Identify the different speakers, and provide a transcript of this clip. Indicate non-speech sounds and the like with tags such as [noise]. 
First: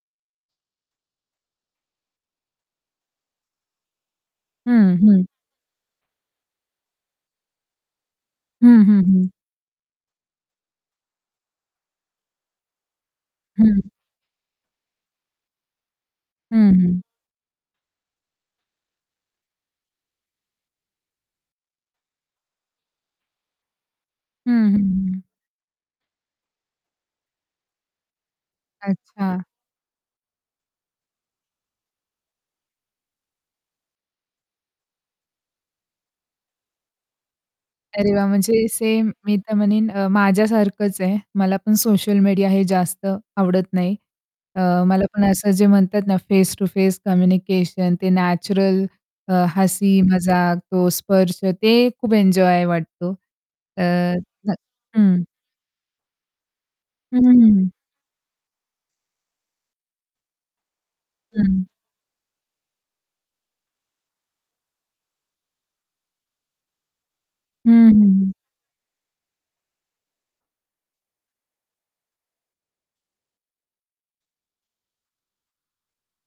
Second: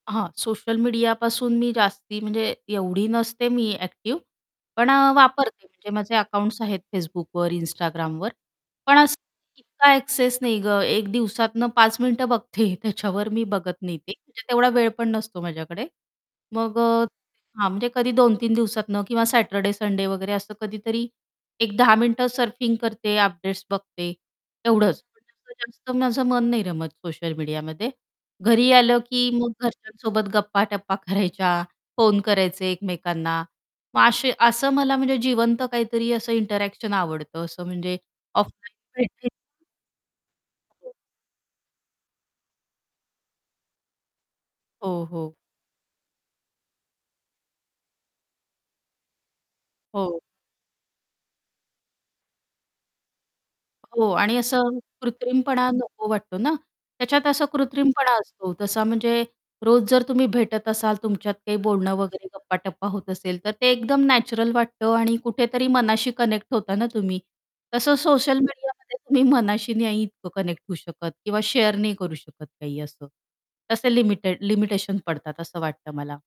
Speaker 1: हां. सोशल मीडियापासून मी जास्ती, म्हणजे एवढी नसते मी ॲक्टिव्ह. पण
Speaker 2: हं,
Speaker 1: अ,
Speaker 2: हं.
Speaker 1: वापरते म्हणजे माझे अकाउंट्स आहेत Facebookवर, Instagramवर.
Speaker 2: हं,
Speaker 1: पण
Speaker 2: हं,
Speaker 1: असं
Speaker 2: हं.
Speaker 1: इतका ॲक्सेस नाही गं, एक दिवसातनं 5 मिनिटं बघते त्याच्यावर मी बघत
Speaker 2: हं.
Speaker 1: नाही. ते म्हणजे तेवढा वेळ पण नसतो माझ्याकडे.
Speaker 2: हं,
Speaker 1: मग
Speaker 2: हं.
Speaker 1: अ, हां. म्हणजे कधी 2-3 दिवसातनं किंवा सॅटर्डे संडे वगैरे असं कधीतरी, एक 10 मिनिटं सर्फिंग करते. अपडेट्स बघते,
Speaker 2: हं, हं,
Speaker 1: एवढंच.
Speaker 2: हं.
Speaker 1: [unintelligible] तर माझं मन नाही रमत सोशल मीडियामध्ये घरी आलं, की
Speaker 2: अच्छा.
Speaker 1: मग घरच्यांसोबत गप्पाटप्पा करायच्या, [chuckles] फोन करायचे एकमेकांना, मग असे असं मला म्हणजे जिवंत काहीतरी असं इंटरॅक्शन आवडतं. असं म्हणजे
Speaker 2: अरे वाह! म्हणजे
Speaker 1: ऑफलाईन
Speaker 2: सेम
Speaker 1: भेटेत
Speaker 2: मी तर म्हणीन अ, माझ्या
Speaker 1: [unintelligible]
Speaker 2: सारखंच आहे. मला पण सोशल मीडिया हे जास्त आवडत नाही. अ,
Speaker 1: हो,
Speaker 2: मला पण
Speaker 1: हो.
Speaker 2: असं जे म्हणतात ना, फेस टु फेस कम्युनिकेशन ते नॅचरल अ, हसी
Speaker 1: हो.
Speaker 2: मजाक तो स्पर्श ते खूप एन्जॉय वाटतो.
Speaker 1: हो.
Speaker 2: तर
Speaker 1: आणि
Speaker 2: अ,
Speaker 1: असं
Speaker 2: हं.
Speaker 1: कृत्रिमपणा नको वाटतो ना,
Speaker 2: हं,
Speaker 1: त्याच्यात
Speaker 2: हं,
Speaker 1: असा
Speaker 2: हं, हं.
Speaker 1: कृत्रिमपणा असतो तसा म्हणजे रोज जर तुम्ही भेटत असाल तुमच्यात काही
Speaker 2: हं.
Speaker 1: बोलणं वगैरे गप्पाटप्पा होत असेल, तर ते एकदम नॅचरल वाटतं आणि कुठेतरी मनाशी कनेक्ट होता ना तुम्ही?
Speaker 2: हं,
Speaker 1: तसं
Speaker 2: हं, हं.
Speaker 1: सोशल मीडियामध्ये तुम्ही मनाशी नाही इतकं कनेक्ट होऊ शकत किंवा शेअर नाही करू शकत काही असं, तसे लिमिटेड लिमिटेशन पडतात असं वाटतं मला.